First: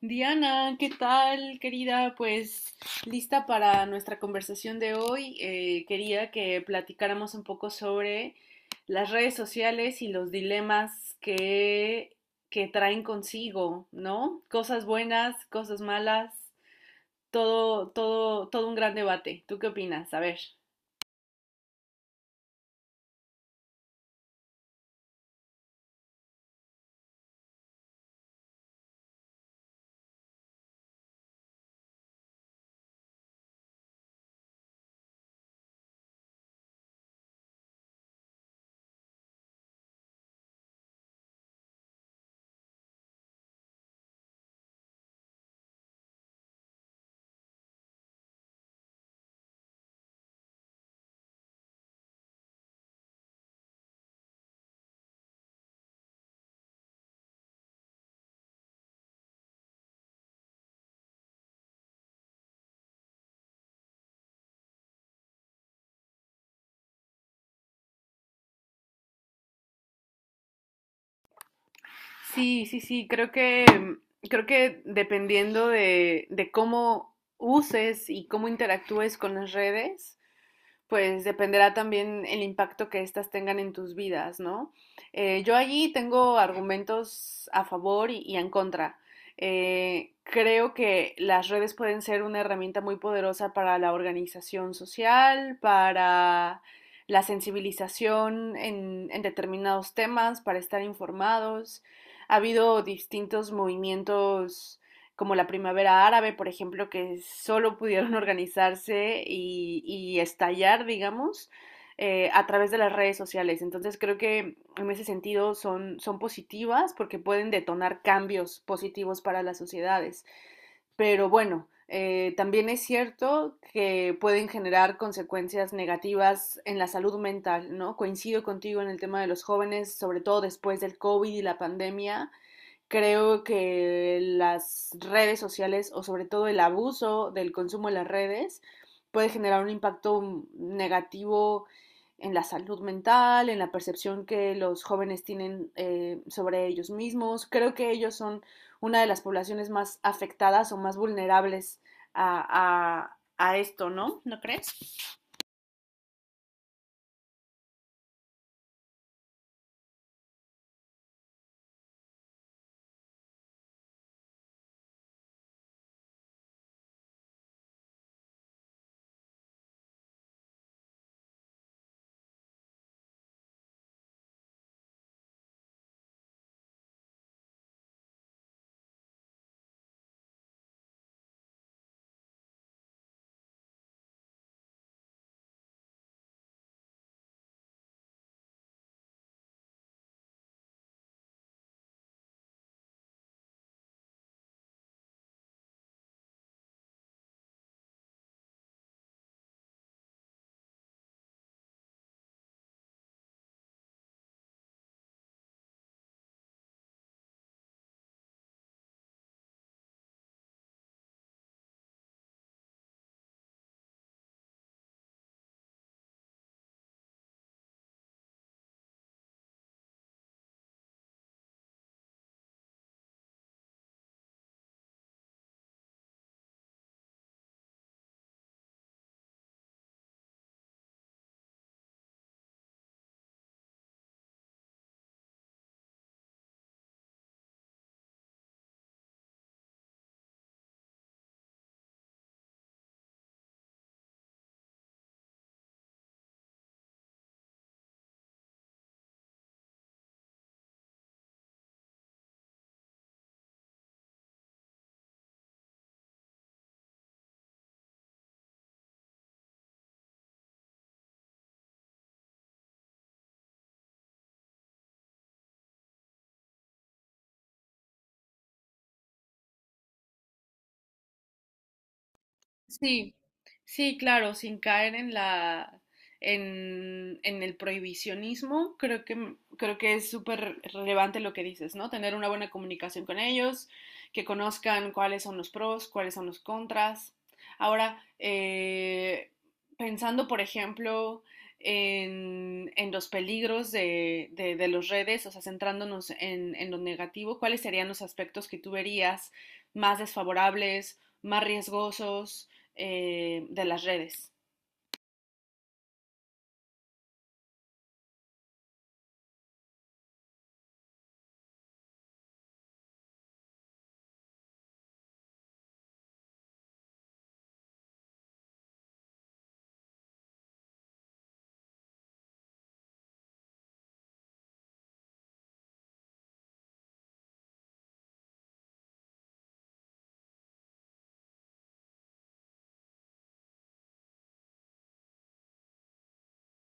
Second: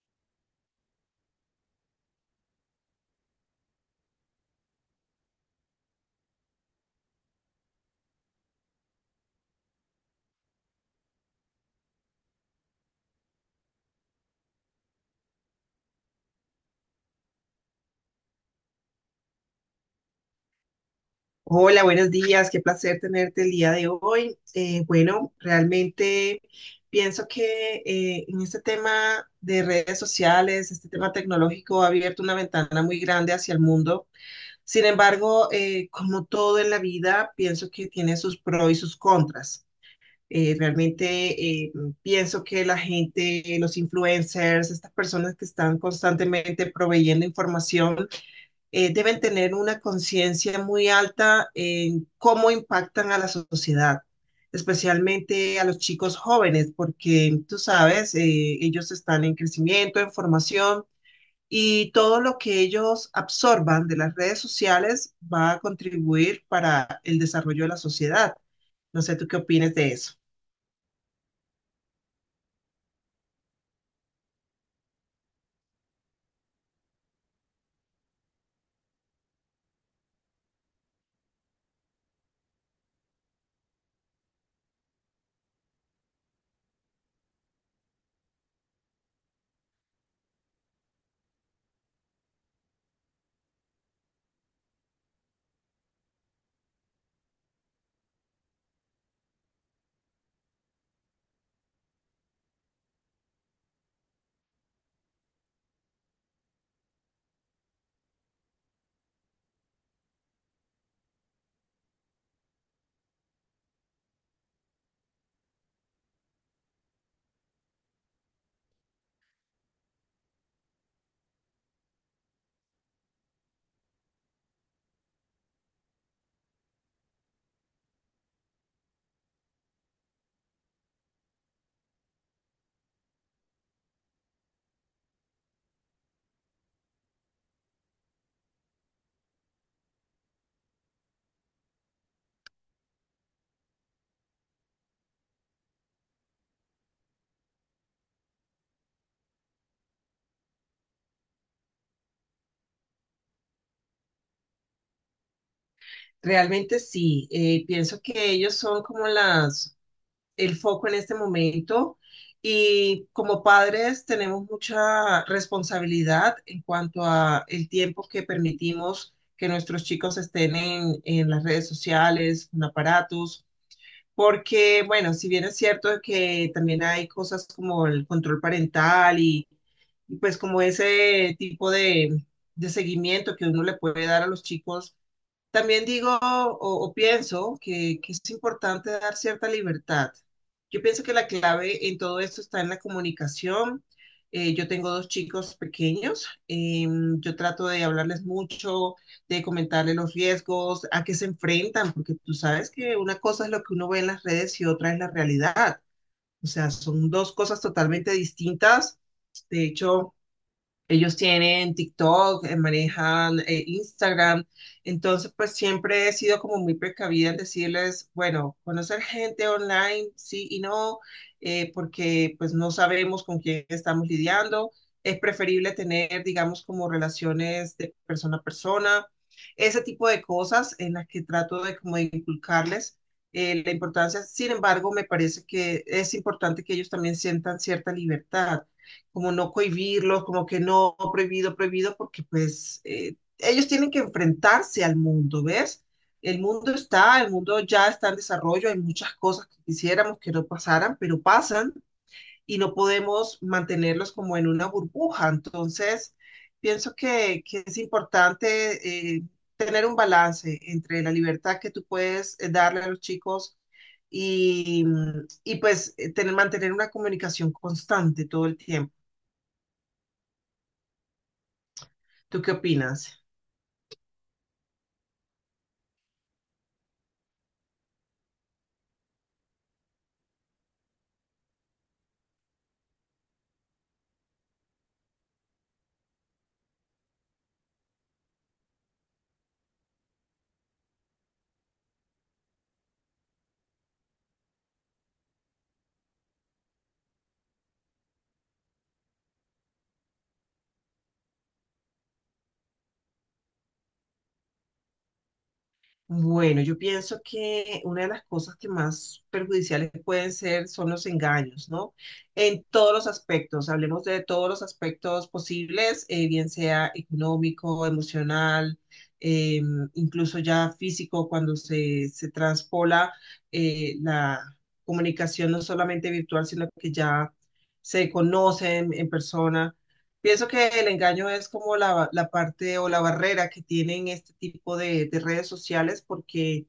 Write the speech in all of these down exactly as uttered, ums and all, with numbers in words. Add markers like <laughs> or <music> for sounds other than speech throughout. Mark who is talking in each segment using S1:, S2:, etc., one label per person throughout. S1: Diana, ¿qué tal, querida? Pues lista para nuestra conversación de hoy. Eh, quería que platicáramos un poco sobre las redes sociales y los dilemas que, que traen consigo, ¿no? Cosas buenas, cosas malas, todo, todo, todo un gran debate. ¿Tú qué opinas? A ver.
S2: Hola, buenos días, qué placer tenerte el día de hoy. Eh, bueno, realmente pienso que eh, en este tema de redes sociales, este tema tecnológico ha abierto una ventana muy grande hacia el mundo. Sin embargo, eh, como todo en la vida, pienso que tiene sus pros y sus contras. Eh, realmente eh, Pienso que la gente, los influencers, estas personas que están constantemente proveyendo información, eh, deben tener una conciencia muy alta en cómo impactan a la sociedad, especialmente a los chicos jóvenes, porque tú sabes, eh, ellos están en crecimiento, en formación y todo lo que ellos absorban de las redes sociales va a contribuir para el desarrollo de la sociedad. No sé, ¿tú qué opinas de eso?
S1: Sí, sí, sí, creo que, creo que dependiendo de, de cómo uses y cómo interactúes con las redes, pues dependerá también el impacto que éstas tengan en tus vidas, ¿no? Eh, yo allí tengo argumentos a favor y, y en contra. Eh, creo que las redes pueden ser una herramienta muy poderosa para la organización social, para la sensibilización en, en determinados temas, para estar informados. Ha habido distintos movimientos como la primavera árabe, por ejemplo, que solo pudieron <laughs> organizarse y, y estallar, digamos, eh, a través de las redes sociales. Entonces creo que en ese sentido son, son positivas porque pueden detonar cambios positivos para las sociedades. Pero bueno, eh, también es cierto que pueden generar consecuencias negativas en la salud mental, ¿no? Coincido contigo en el tema de los jóvenes, sobre todo después del COVID y la pandemia. Creo que las redes sociales o sobre todo el abuso del consumo de las redes puede generar un impacto negativo en la salud mental, en la percepción que los jóvenes tienen eh, sobre ellos mismos. Creo que ellos son una de las poblaciones más afectadas o más vulnerables a, a, a esto, ¿no? ¿No crees?
S2: Realmente sí, eh, pienso que ellos son como las el foco en este momento y como padres tenemos mucha responsabilidad en cuanto a el tiempo que permitimos que nuestros chicos estén en, en las redes sociales, en aparatos, porque bueno, si bien es cierto que también hay cosas como el control parental y, y pues como ese tipo de, de seguimiento que uno le puede dar a los chicos también digo o, o pienso que, que es importante dar cierta libertad. Yo pienso que la clave en todo esto está en la comunicación. Eh, yo tengo dos chicos pequeños. Eh, yo trato de hablarles mucho, de comentarles los riesgos, a qué se enfrentan, porque tú sabes que una cosa es lo que uno ve en las redes y otra es la realidad. O sea, son dos cosas totalmente distintas. De hecho, ellos tienen TikTok, eh, manejan eh, Instagram, entonces pues siempre he sido como muy precavida en decirles, bueno, conocer gente online, sí y no, eh, porque pues no sabemos con quién estamos lidiando. Es preferible tener, digamos, como relaciones de persona a persona, ese tipo de cosas en las que trato de como de inculcarles eh, la importancia. Sin embargo, me parece que es importante que ellos también sientan cierta libertad como no cohibirlos, como que no, prohibido, prohibido, porque pues eh, ellos tienen que enfrentarse al mundo, ¿ves? El mundo está, el mundo ya está en desarrollo, hay muchas cosas que quisiéramos que no pasaran, pero pasan y no podemos mantenerlos como en una burbuja. Entonces, pienso que, que es importante eh, tener un balance entre la libertad que tú puedes eh, darle a los chicos y, y pues eh, tener, mantener una comunicación constante todo el tiempo. ¿Tú qué
S1: Sí,
S2: opinas?
S1: sí, claro, sin caer en la en, en el prohibicionismo, creo que mm, creo que es súper relevante lo que dices, ¿no? Tener una buena comunicación con ellos, que conozcan cuáles son los pros, cuáles son los contras. Ahora, eh, pensando, por ejemplo, en, en los peligros de, de, de las redes, o sea, centrándonos en, en lo negativo, ¿cuáles serían los aspectos que tú verías más desfavorables, más riesgosos, eh, de las redes?
S2: Bueno, yo pienso que una de las cosas que más perjudiciales pueden ser son los engaños, ¿no? En todos los aspectos, hablemos de todos los aspectos posibles, eh, bien sea económico, emocional, eh, incluso ya físico, cuando se, se transpola eh, la comunicación no solamente virtual, sino que ya se conocen en persona. Pienso que el engaño es como la, la parte o la barrera que tienen este tipo de, de redes sociales porque,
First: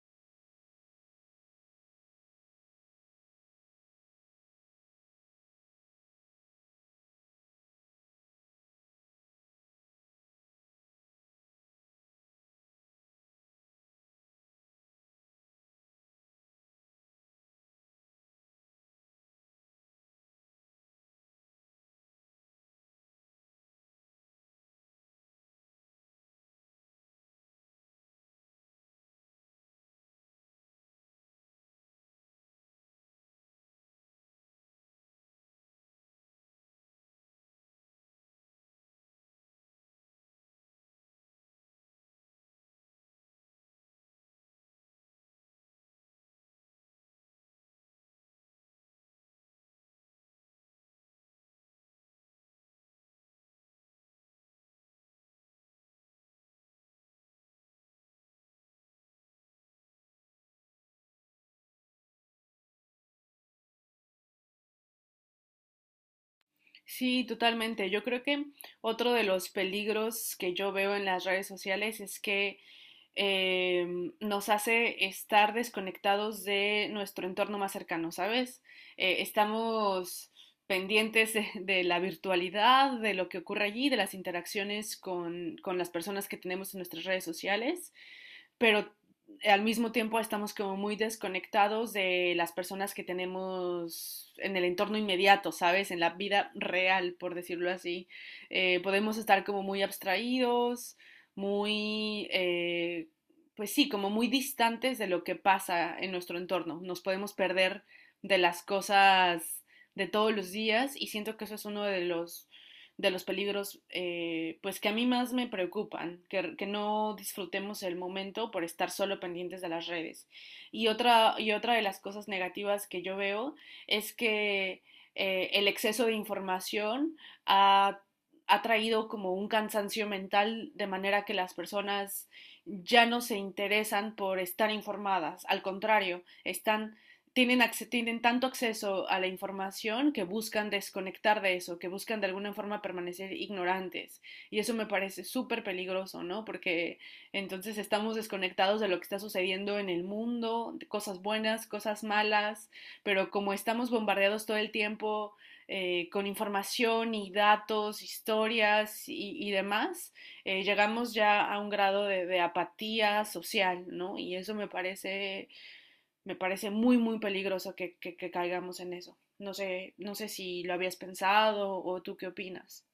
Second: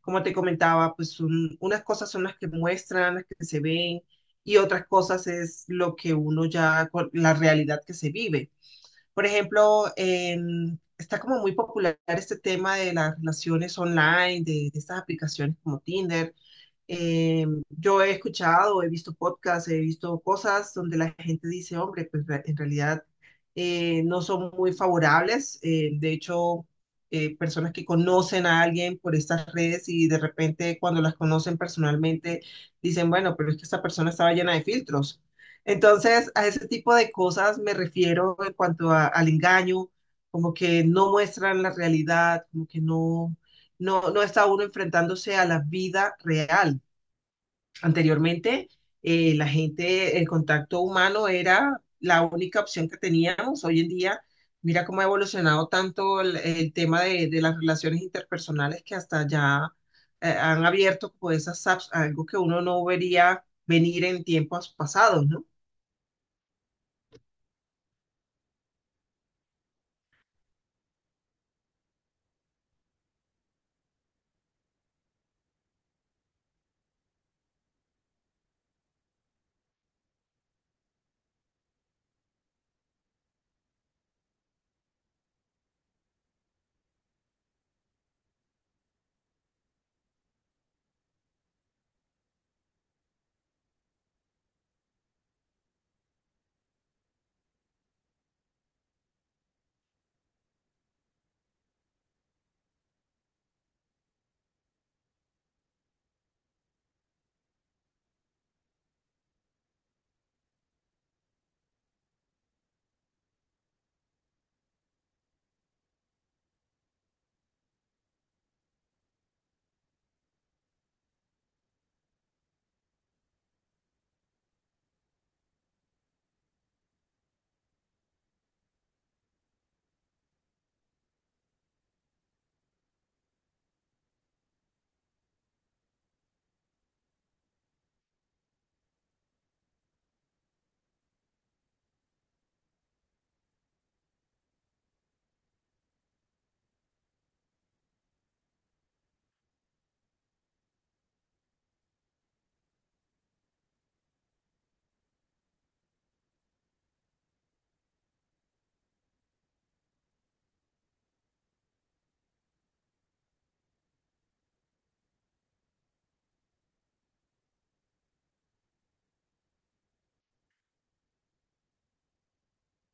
S2: como te comentaba, pues un- unas cosas son las que muestran, las que se ven y otras cosas es lo que uno ya, con la realidad que se vive. Por ejemplo, en- está como muy popular este tema de las relaciones online, de, de estas aplicaciones como Tinder. Eh, yo he escuchado, he visto podcasts, he visto cosas donde la gente dice, hombre, pues re- en realidad eh, no son muy favorables. Eh, de hecho, eh, personas que conocen a alguien por estas redes y de repente cuando las conocen personalmente dicen, bueno, pero es que esta persona estaba llena de filtros. Entonces, a ese tipo de cosas me refiero en cuanto a- al engaño, como que no muestran la realidad, como que no, no, no está uno enfrentándose a la vida real. Anteriormente, eh, la gente, el contacto humano era la única opción que teníamos. Hoy en día, mira cómo ha evolucionado tanto el, el tema de, de las relaciones interpersonales que hasta ya eh, han abierto como esas apps, algo que uno no vería venir en tiempos pasados, ¿no?
S1: Sí, totalmente. Yo creo que otro de los peligros que yo veo en las redes sociales es que em, nos hace estar desconectados de nuestro entorno más cercano, ¿sabes? Eh, estamos pendientes de, de la virtualidad, de lo que ocurre allí, de las interacciones con, con las personas que tenemos en nuestras redes sociales, pero al mismo tiempo estamos como muy desconectados de las personas que tenemos en el entorno inmediato, ¿sabes? En la vida real, por decirlo así. Eh, podemos estar como muy abstraídos, muy, eh, pues sí, como muy distantes de lo que pasa en nuestro entorno. Nos podemos perder de las cosas de todos los días y siento que eso es uno de los de los peligros, eh, pues que a mí más me preocupan, que, que, no disfrutemos el momento por estar solo pendientes de las redes. Y otra, y otra de las cosas negativas que yo veo es que eh, el exceso de información ha, ha traído como un cansancio mental de manera que las personas ya no se interesan por estar informadas, al contrario, están tienen, tienen tanto acceso a la información que buscan desconectar de eso, que buscan de alguna forma permanecer ignorantes. Y eso me parece súper peligroso, ¿no? Porque entonces estamos desconectados de lo que está sucediendo en el mundo, de cosas buenas, cosas malas, pero como estamos bombardeados todo el tiempo eh, con información y datos, historias y, y demás, eh, llegamos ya a un grado de, de apatía social, ¿no? Y eso me parece me parece muy, muy peligroso que, que, que caigamos en eso. No sé, no sé si lo habías pensado o tú qué opinas.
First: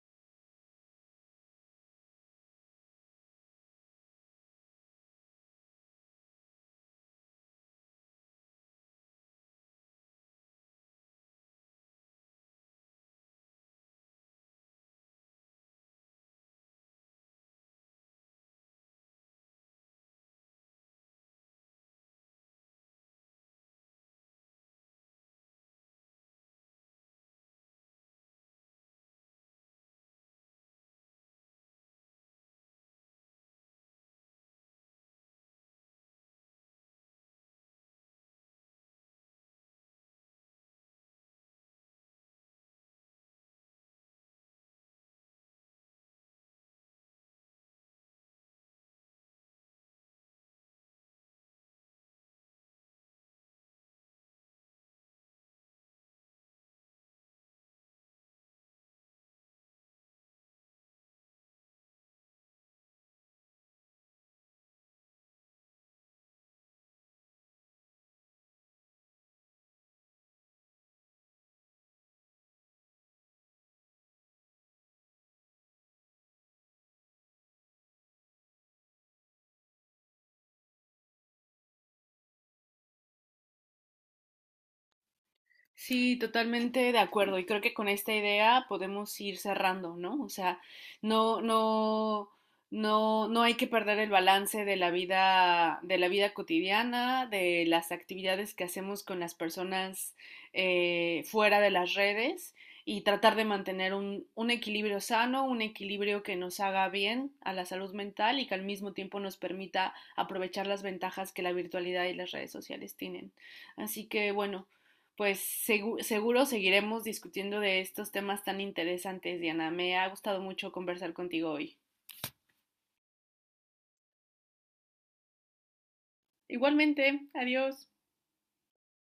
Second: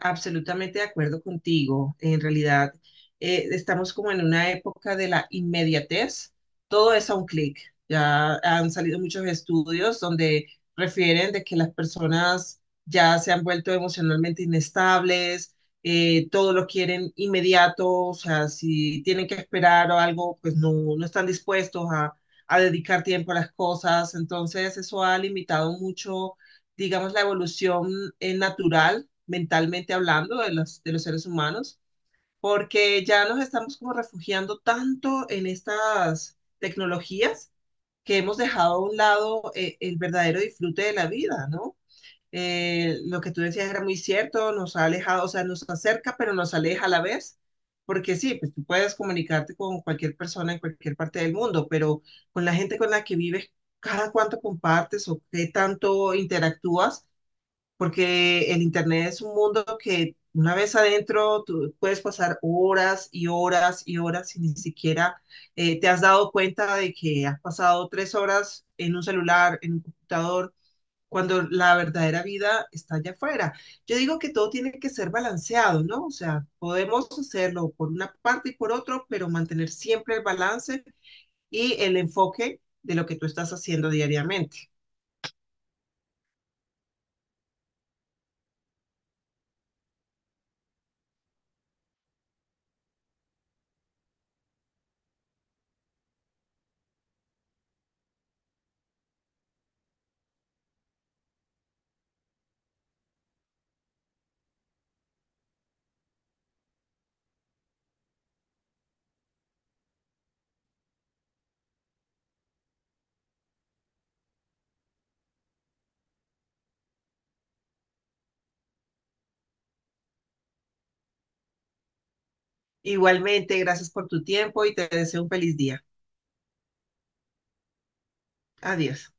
S2: Absolutamente de acuerdo contigo. En realidad, eh, estamos como en una época de la inmediatez. Todo es a un clic. Ya han salido muchos estudios donde refieren de que las personas ya se han vuelto emocionalmente inestables, eh, todo lo quieren inmediato, o sea, si tienen que esperar o algo, pues no, no están dispuestos a, a dedicar tiempo a las cosas. Entonces, eso ha limitado mucho, digamos, la evolución, eh, natural mentalmente hablando de los, de los seres humanos, porque ya nos estamos como refugiando tanto en estas tecnologías que hemos dejado a un lado eh, el verdadero disfrute de la vida, ¿no? Eh, lo que tú decías era muy cierto, nos ha alejado, o sea, nos acerca, pero nos aleja a la vez, porque sí, pues tú puedes comunicarte con cualquier persona en cualquier parte del mundo, pero con la gente con la que vives, cada cuánto compartes o qué tanto interactúas porque el Internet es un mundo que una vez adentro tú puedes pasar horas y horas y horas y ni siquiera eh, te has dado cuenta de que has pasado tres horas en un celular, en un computador, cuando la verdadera vida está allá afuera. Yo digo que todo tiene que ser balanceado, ¿no? O sea, podemos hacerlo por una parte y por otro, pero mantener siempre el balance y el enfoque de lo que tú estás haciendo diariamente.
S1: Sí, totalmente de acuerdo. Y creo que con esta idea podemos ir cerrando, ¿no? O sea, no, no, no, no hay que perder el balance de la vida, de la vida cotidiana, de las actividades que hacemos con las personas eh, fuera de las redes y tratar de mantener un, un equilibrio sano, un equilibrio que nos haga bien a la salud mental y que al mismo tiempo nos permita aprovechar las ventajas que la virtualidad y las redes sociales tienen. Así que bueno, pues segu seguro seguiremos discutiendo de estos temas tan interesantes, Diana. Me ha gustado mucho conversar contigo hoy.
S2: Igualmente, gracias por tu tiempo y te deseo un feliz día.
S1: Igualmente, adiós.
S2: Adiós.